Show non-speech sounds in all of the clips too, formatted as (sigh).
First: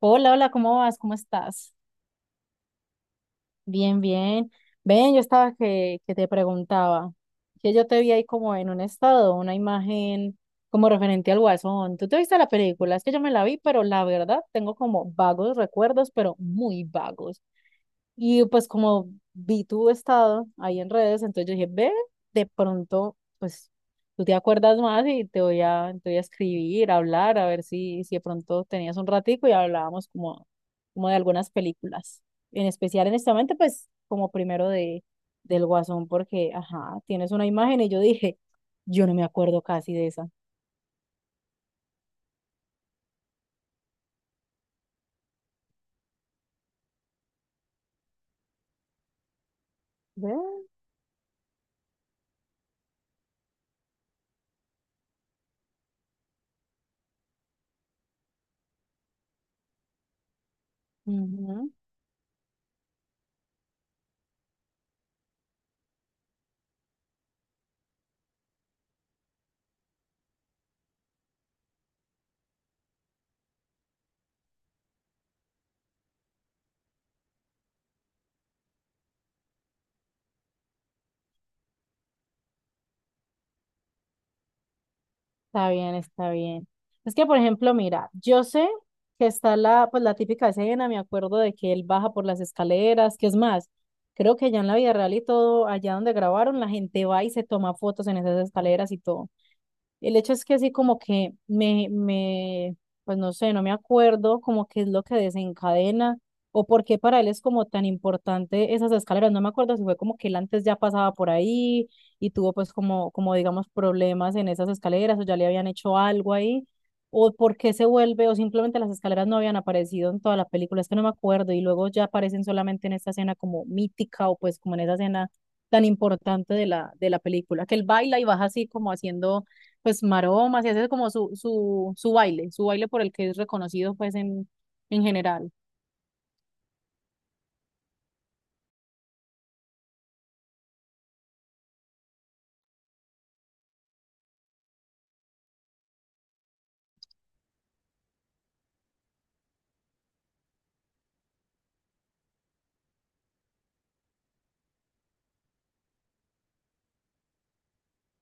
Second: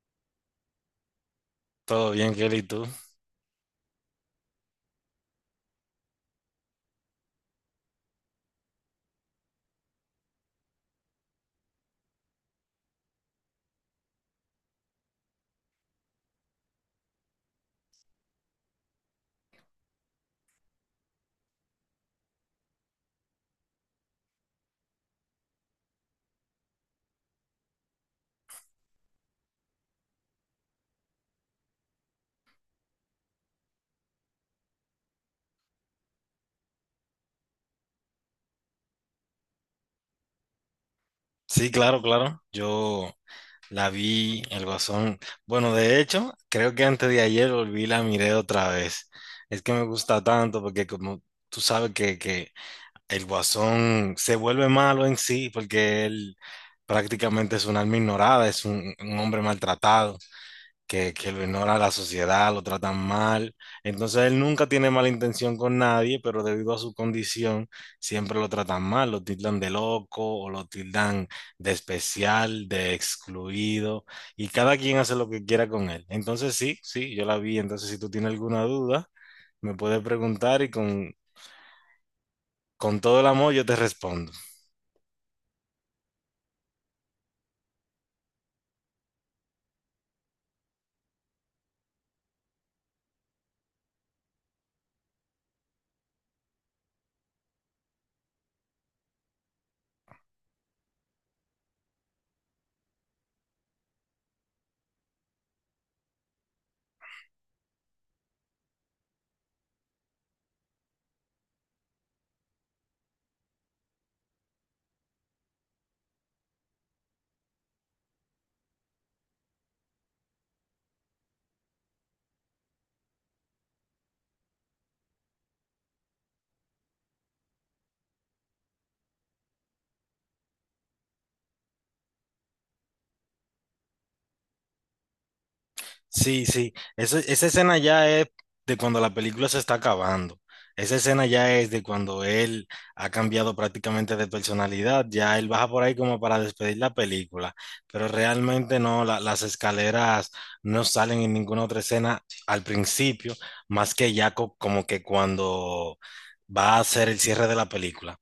Hola, hola, ¿cómo vas? ¿Cómo estás? Todo bien, Kelly, ¿y tú? Bien, bien. Ven, yo estaba que te preguntaba, que yo te vi ahí como en un estado, una imagen como referente al Guasón. ¿Tú te viste la película? Es que yo me la vi, pero la verdad tengo como vagos recuerdos, pero muy vagos. Y pues como vi tu estado ahí en redes, entonces yo dije, ve, de pronto, pues tú te acuerdas más y te voy a escribir, a hablar, a ver si de pronto tenías un ratico y hablábamos como, como de algunas películas. En especial en este momento, pues como del Guasón, porque, ajá, tienes una imagen y yo dije, yo no me acuerdo casi de esa. Sí, claro, claro. Yo la vi, El Guasón. Bueno, de hecho, creo que antes de ayer volví y la miré otra vez. Es que me gusta tanto Ve. porque como tú sabes que El Guasón se vuelve malo en sí porque él prácticamente es un alma ignorada, es un hombre maltratado, que lo Ujú. ignora la sociedad, lo tratan mal. Entonces él nunca tiene mala intención con nadie, pero debido a su condición siempre lo tratan mal, lo tildan de loco o lo tildan de especial, de excluido, y cada quien hace lo que quiera con él. Entonces sí, sí, yo la vi, entonces si tú tienes alguna duda, me puedes preguntar y con todo el amor yo te respondo. Está bien, está bien. Es que, por ejemplo, mira, yo sé que está pues, la típica escena, me acuerdo de que él baja por las escaleras, que es más, creo que ya en la vida real y todo, allá donde grabaron, la gente va y se toma fotos en esas escaleras y todo. El hecho es que así como que pues no sé, no me acuerdo como qué es lo que desencadena o por qué para él es como tan importante esas escaleras. No me acuerdo si fue como que él antes ya pasaba por ahí y tuvo pues como, como digamos problemas en esas escaleras o ya le habían hecho algo ahí o por qué se vuelve o simplemente las escaleras no habían aparecido en toda la película. Es que no me acuerdo y luego ya aparecen solamente en esta escena como mítica o pues como en esa escena tan importante de de la película, que él baila y baja así como haciendo pues maromas y hace como su baile por el que es reconocido pues en general. Sí, sí. Esa escena ya es de cuando la película se está acabando. Esa escena ya es de cuando él ha cambiado prácticamente de personalidad. Ya él baja por ahí como para despedir la película. Pero realmente no, las escaleras no salen en ninguna otra escena al principio, más que ya como que cuando va a ser el cierre de la película.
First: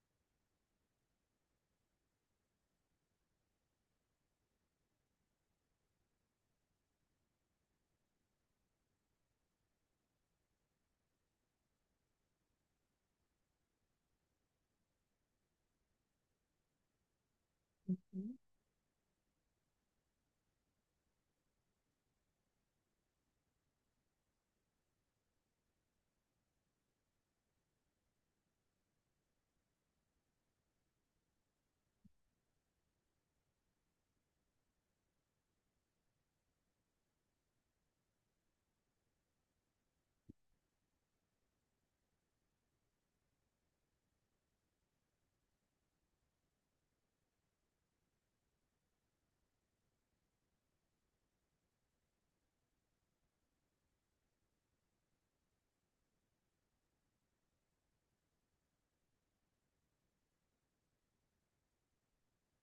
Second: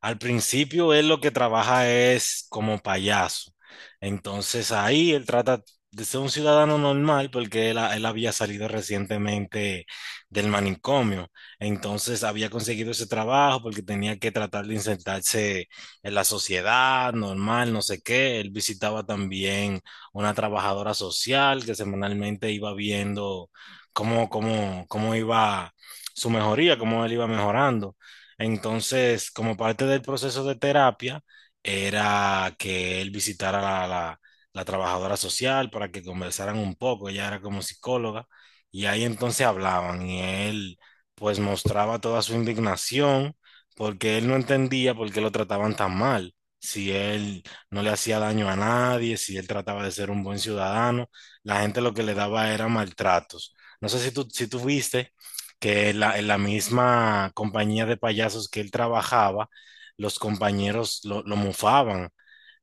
Al principio él lo que trabaja es como payaso. Entonces ahí él trata de ser un ciudadano normal porque él, él había salido recientemente del manicomio. Entonces había conseguido ese trabajo porque tenía que tratar de insertarse en la sociedad normal, no sé qué. Él visitaba también una trabajadora social que semanalmente iba viendo cómo iba su mejoría, cómo él iba mejorando. Entonces, como parte del proceso de terapia, era que él visitara a la trabajadora social para que conversaran un poco. Ella era como psicóloga y ahí entonces hablaban y él pues mostraba toda su indignación porque él no entendía por qué lo trataban tan mal. Si él no le hacía daño a nadie, si él trataba de ser un buen ciudadano, la gente lo que le daba era maltratos. No sé si tú, si tú viste que en la misma compañía de payasos que él trabajaba, los compañeros lo mofaban,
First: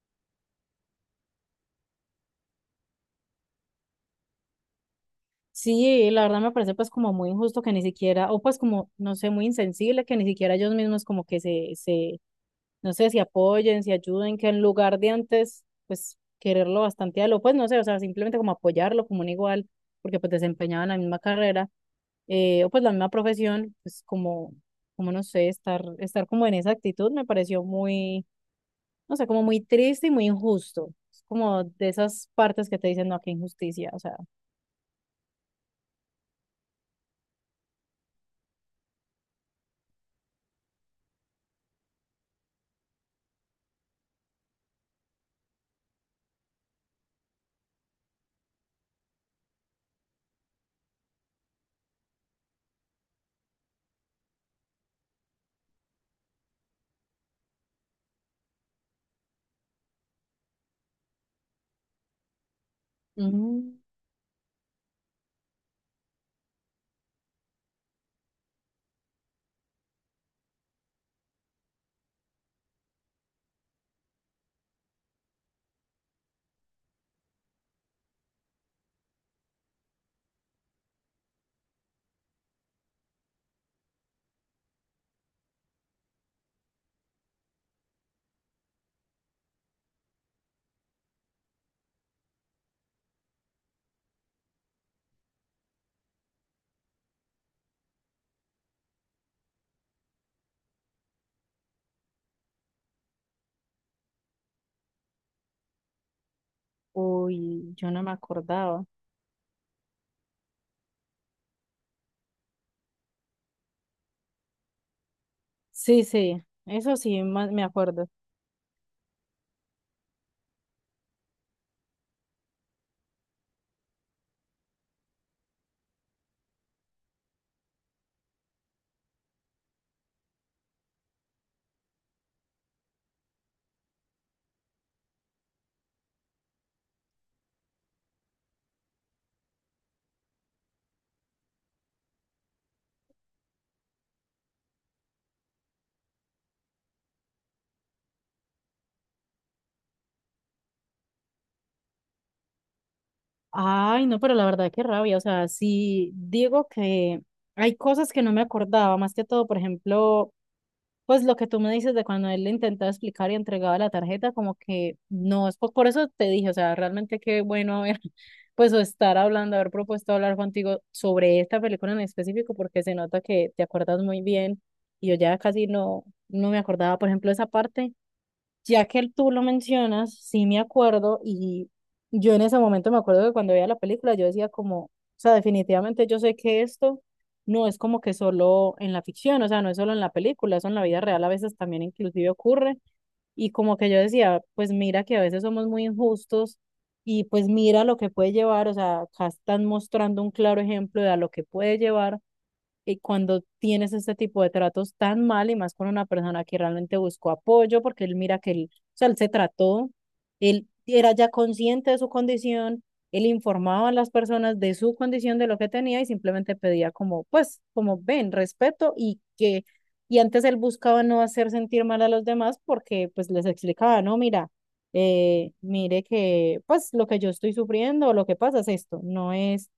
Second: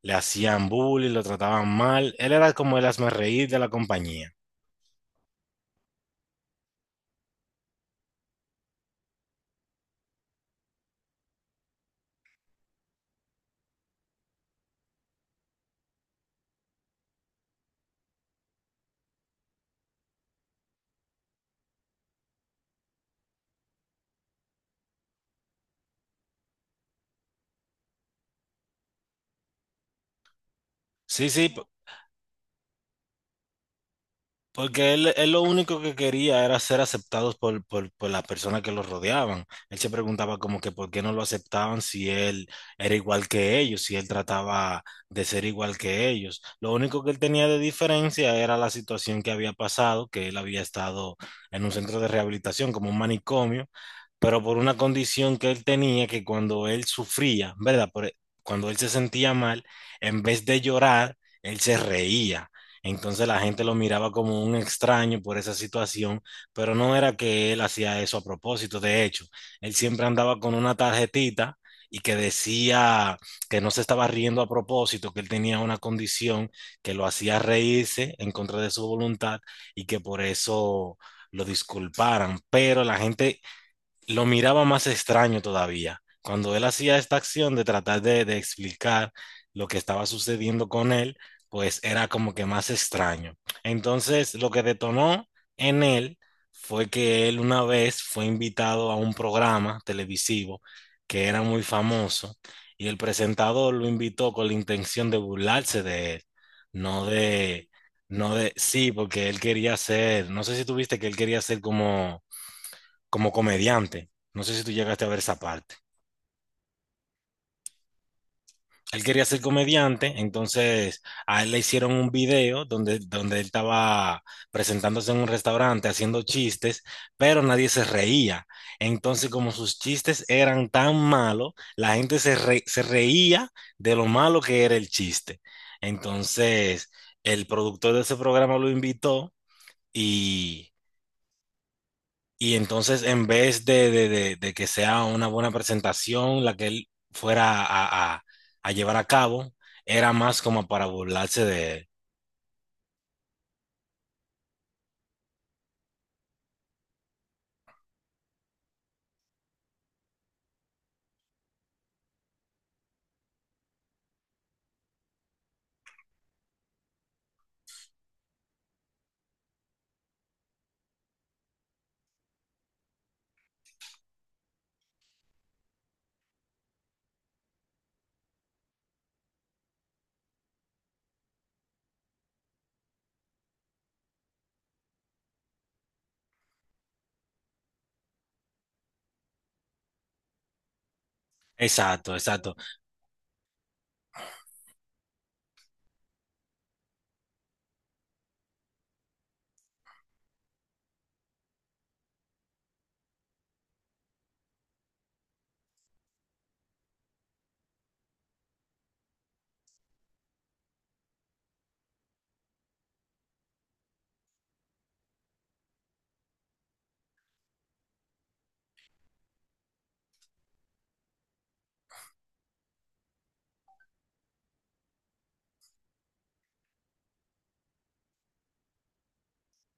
le hacían bullying, lo trataban mal. Él era como el hazmerreír de la compañía. Sí, la verdad me parece pues como muy injusto que ni siquiera, o pues como, no sé, muy insensible que ni siquiera ellos mismos como que no sé, si apoyen, si ayuden, que en lugar de antes, pues quererlo bastante a lo, pues no sé, o sea, simplemente como apoyarlo como un igual, porque pues desempeñaban la misma carrera, o pues la misma profesión, pues como, como no sé, estar como en esa actitud me pareció muy no sé, como muy triste y muy injusto. Es Sí, sí. como de esas partes que te dicen, no, qué injusticia, o sea, Porque él lo único que quería era ser aceptados por las personas que lo rodeaban. Él se preguntaba como que por qué no lo aceptaban si él era igual que ellos, si él trataba de ser igual que ellos. Lo único que él tenía de diferencia era la situación que había pasado, que él había estado en un centro de rehabilitación como un manicomio, pero por una condición que él tenía que cuando él sufría, ¿verdad? Cuando él se sentía mal, en vez de llorar, él se reía. Entonces la gente lo mm, miraba como un extraño por esa situación, pero no era que él hacía eso a propósito. De hecho, él siempre andaba con una tarjetita y que decía que no se estaba riendo a propósito, que él tenía una condición que lo hacía reírse en contra de su voluntad y que por eso lo disculparan. Pero la gente lo miraba más extraño todavía. Cuando él hacía esta acción de tratar de explicar lo que estaba sucediendo con él, pues era como que más extraño. Entonces, lo que detonó en él fue que él una vez fue invitado a un programa televisivo que era muy famoso y el presentador lo invitó con la intención de burlarse de él, no de, uy, yo no me no de, acordaba. sí, porque él quería ser, no sé si tuviste que él quería ser como comediante. No sé si tú llegaste a ver esa parte. Sí, sí, eso sí, me acuerdo. Él quería ser comediante, entonces a él le hicieron un video donde él estaba presentándose en un restaurante haciendo chistes, pero nadie se reía. Entonces, como sus chistes eran tan malos, la gente se reía de lo malo que era el chiste. Entonces, el productor de ese programa lo invitó y Y entonces, en vez de que sea una buena presentación, la que él fuera a llevar a cabo, era más como para burlarse de. Ay, no, pero la verdad, qué rabia, o sea, sí, digo que hay cosas que no me acordaba, más que todo, por ejemplo, pues lo que tú me dices de cuando él le intentaba explicar y entregaba la tarjeta, como que no, es por, eso te dije, o sea, realmente qué bueno haber, (laughs) pues o estar hablando, haber propuesto hablar contigo sobre esta película en específico, porque se nota que te acuerdas muy bien y yo ya casi no me acordaba, por ejemplo, esa parte ya que tú lo mencionas, sí me acuerdo y yo en ese momento me acuerdo que cuando veía la película yo decía como, o sea, definitivamente yo sé que esto no es como que solo en la ficción, o sea, no es solo en la película, eso en la vida real a veces también Exacto, inclusive exacto, ocurre y como que yo decía, pues mira que a veces somos muy injustos y pues mira lo que puede llevar, o sea, acá están mostrando un claro ejemplo de a lo que puede llevar y cuando tienes este tipo de tratos tan mal y más con una persona que realmente buscó apoyo, porque él mira que él, o sea, él se trató, él era ya consciente de su condición, él informaba a las personas de su condición, de lo que tenía y simplemente pedía como, pues, como ven, respeto y que, y antes él buscaba no hacer sentir mal a los demás porque pues les explicaba, no, mira, mire que pues lo que yo estoy sufriendo o lo que pasa es esto, no es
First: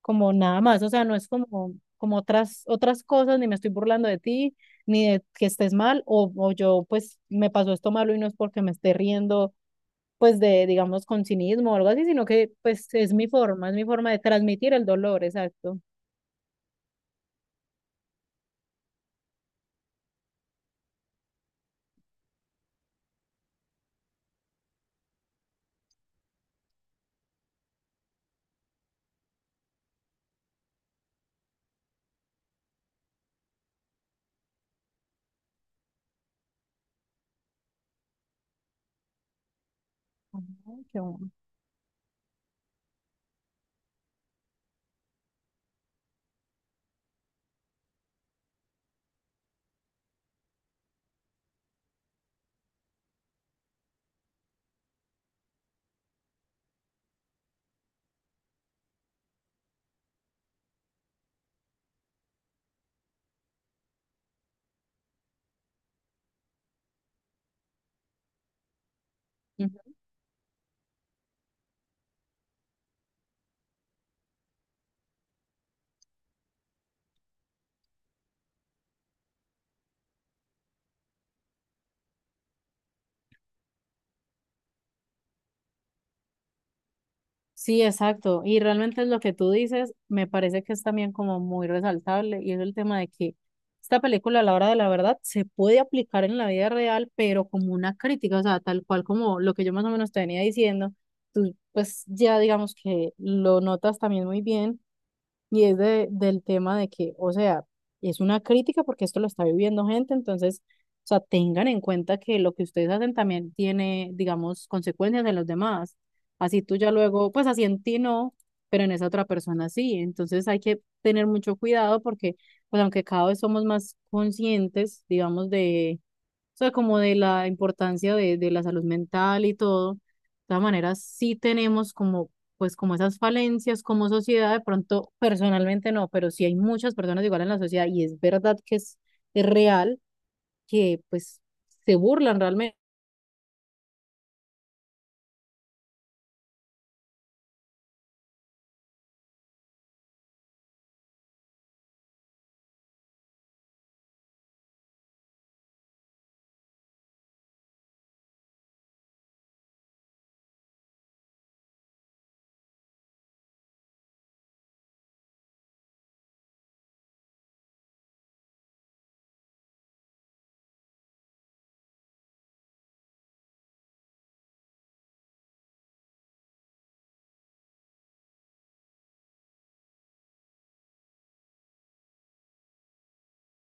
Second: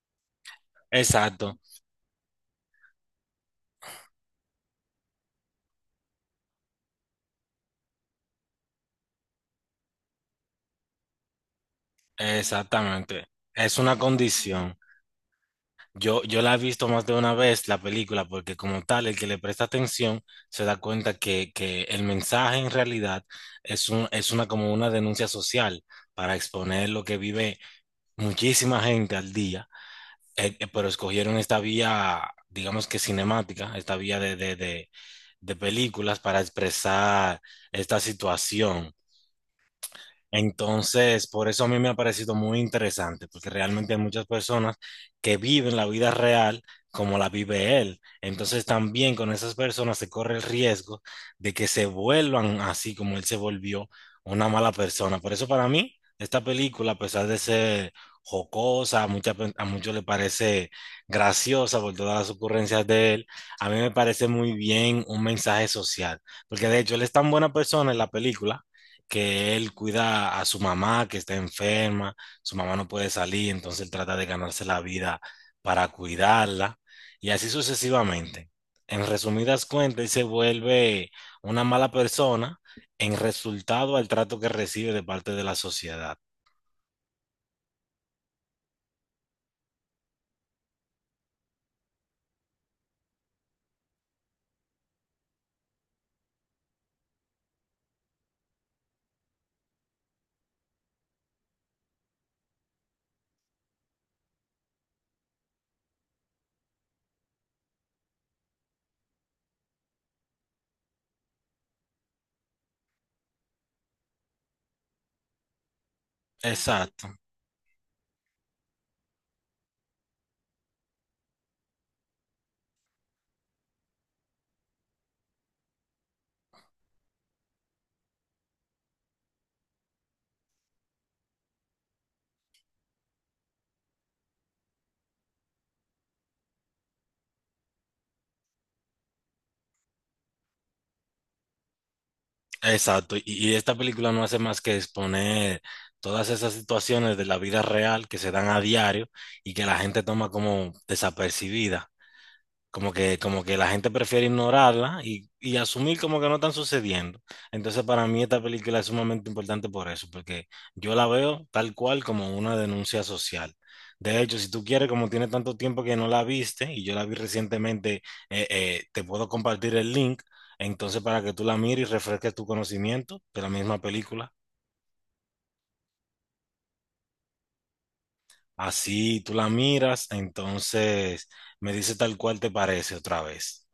como nada más, o sea, no es exacto, como, como otras cosas, ni me estoy burlando de ti, ni de que estés mal, o yo pues me pasó esto malo y no es porque me esté riendo pues de, digamos, con cinismo o algo así, sino que pues exactamente. Es Es mi una forma de transmitir condición. el dolor, exacto. Yo la he visto más de una vez la película, porque como tal, el que le presta atención se da cuenta que el mensaje en realidad es una como una denuncia social para exponer lo que vive muchísima gente al día. Pero escogieron esta vía, digamos que cinemática, esta vía de películas para expresar esta situación. Ah, qué Entonces, bueno. por eso a mí me ha parecido muy interesante, porque realmente hay muchas personas que viven la vida real como la vive él. Entonces, también con esas personas se corre el riesgo de que se vuelvan así como él se volvió una mala persona. Por eso para mí, esta película, a pesar de ser jocosa, a muchos le parece graciosa por todas las ocurrencias de él, a mí me parece muy bien un mensaje social, porque de hecho él es tan buena persona en la película que él cuida a su mamá que está enferma, su mamá no puede salir, entonces él trata de ganarse la vida para cuidarla y así sucesivamente. En resumidas cuentas, él se vuelve una mala persona en resultado al trato que recibe de parte de la sociedad. Sí, exacto. Y realmente lo que tú dices me parece que es también como muy resaltable y es el tema de que esta película a la hora de la verdad se puede aplicar en la vida real, pero como una crítica, o sea, tal cual como lo que yo más o menos te venía diciendo, tú pues ya digamos que lo notas también muy bien y es del tema de que, o sea, es una crítica porque esto lo está viviendo gente, entonces, o sea, tengan en cuenta que lo que ustedes hacen también tiene, digamos, consecuencias en los demás. Así tú ya Exacto, luego, pues así en ti no, pero en esa otra persona sí. Entonces hay que tener mucho cuidado porque, pues aunque cada vez somos más conscientes, digamos, de o sea, como de la importancia de la salud mental y todo. De todas maneras, sí tenemos como, pues, como esas falencias como sociedad, de pronto personalmente no, pero sí hay muchas personas igual en la sociedad y es verdad que es real que, pues, se burlan realmente. exacto. Y esta película no hace más que exponer todas esas situaciones de la vida real que se dan a diario y que la gente toma como desapercibida. Como que la gente prefiere ignorarla y asumir como que no están sucediendo. Entonces, para mí esta película es sumamente importante por eso, porque yo la veo tal cual como una denuncia social. De hecho, si tú quieres, como tiene tanto tiempo que no la viste, y yo la vi recientemente, te puedo compartir el link, entonces para que tú la mires y refresques tu conocimiento de la misma película. Así tú la miras, entonces me dice tal cual te parece otra vez.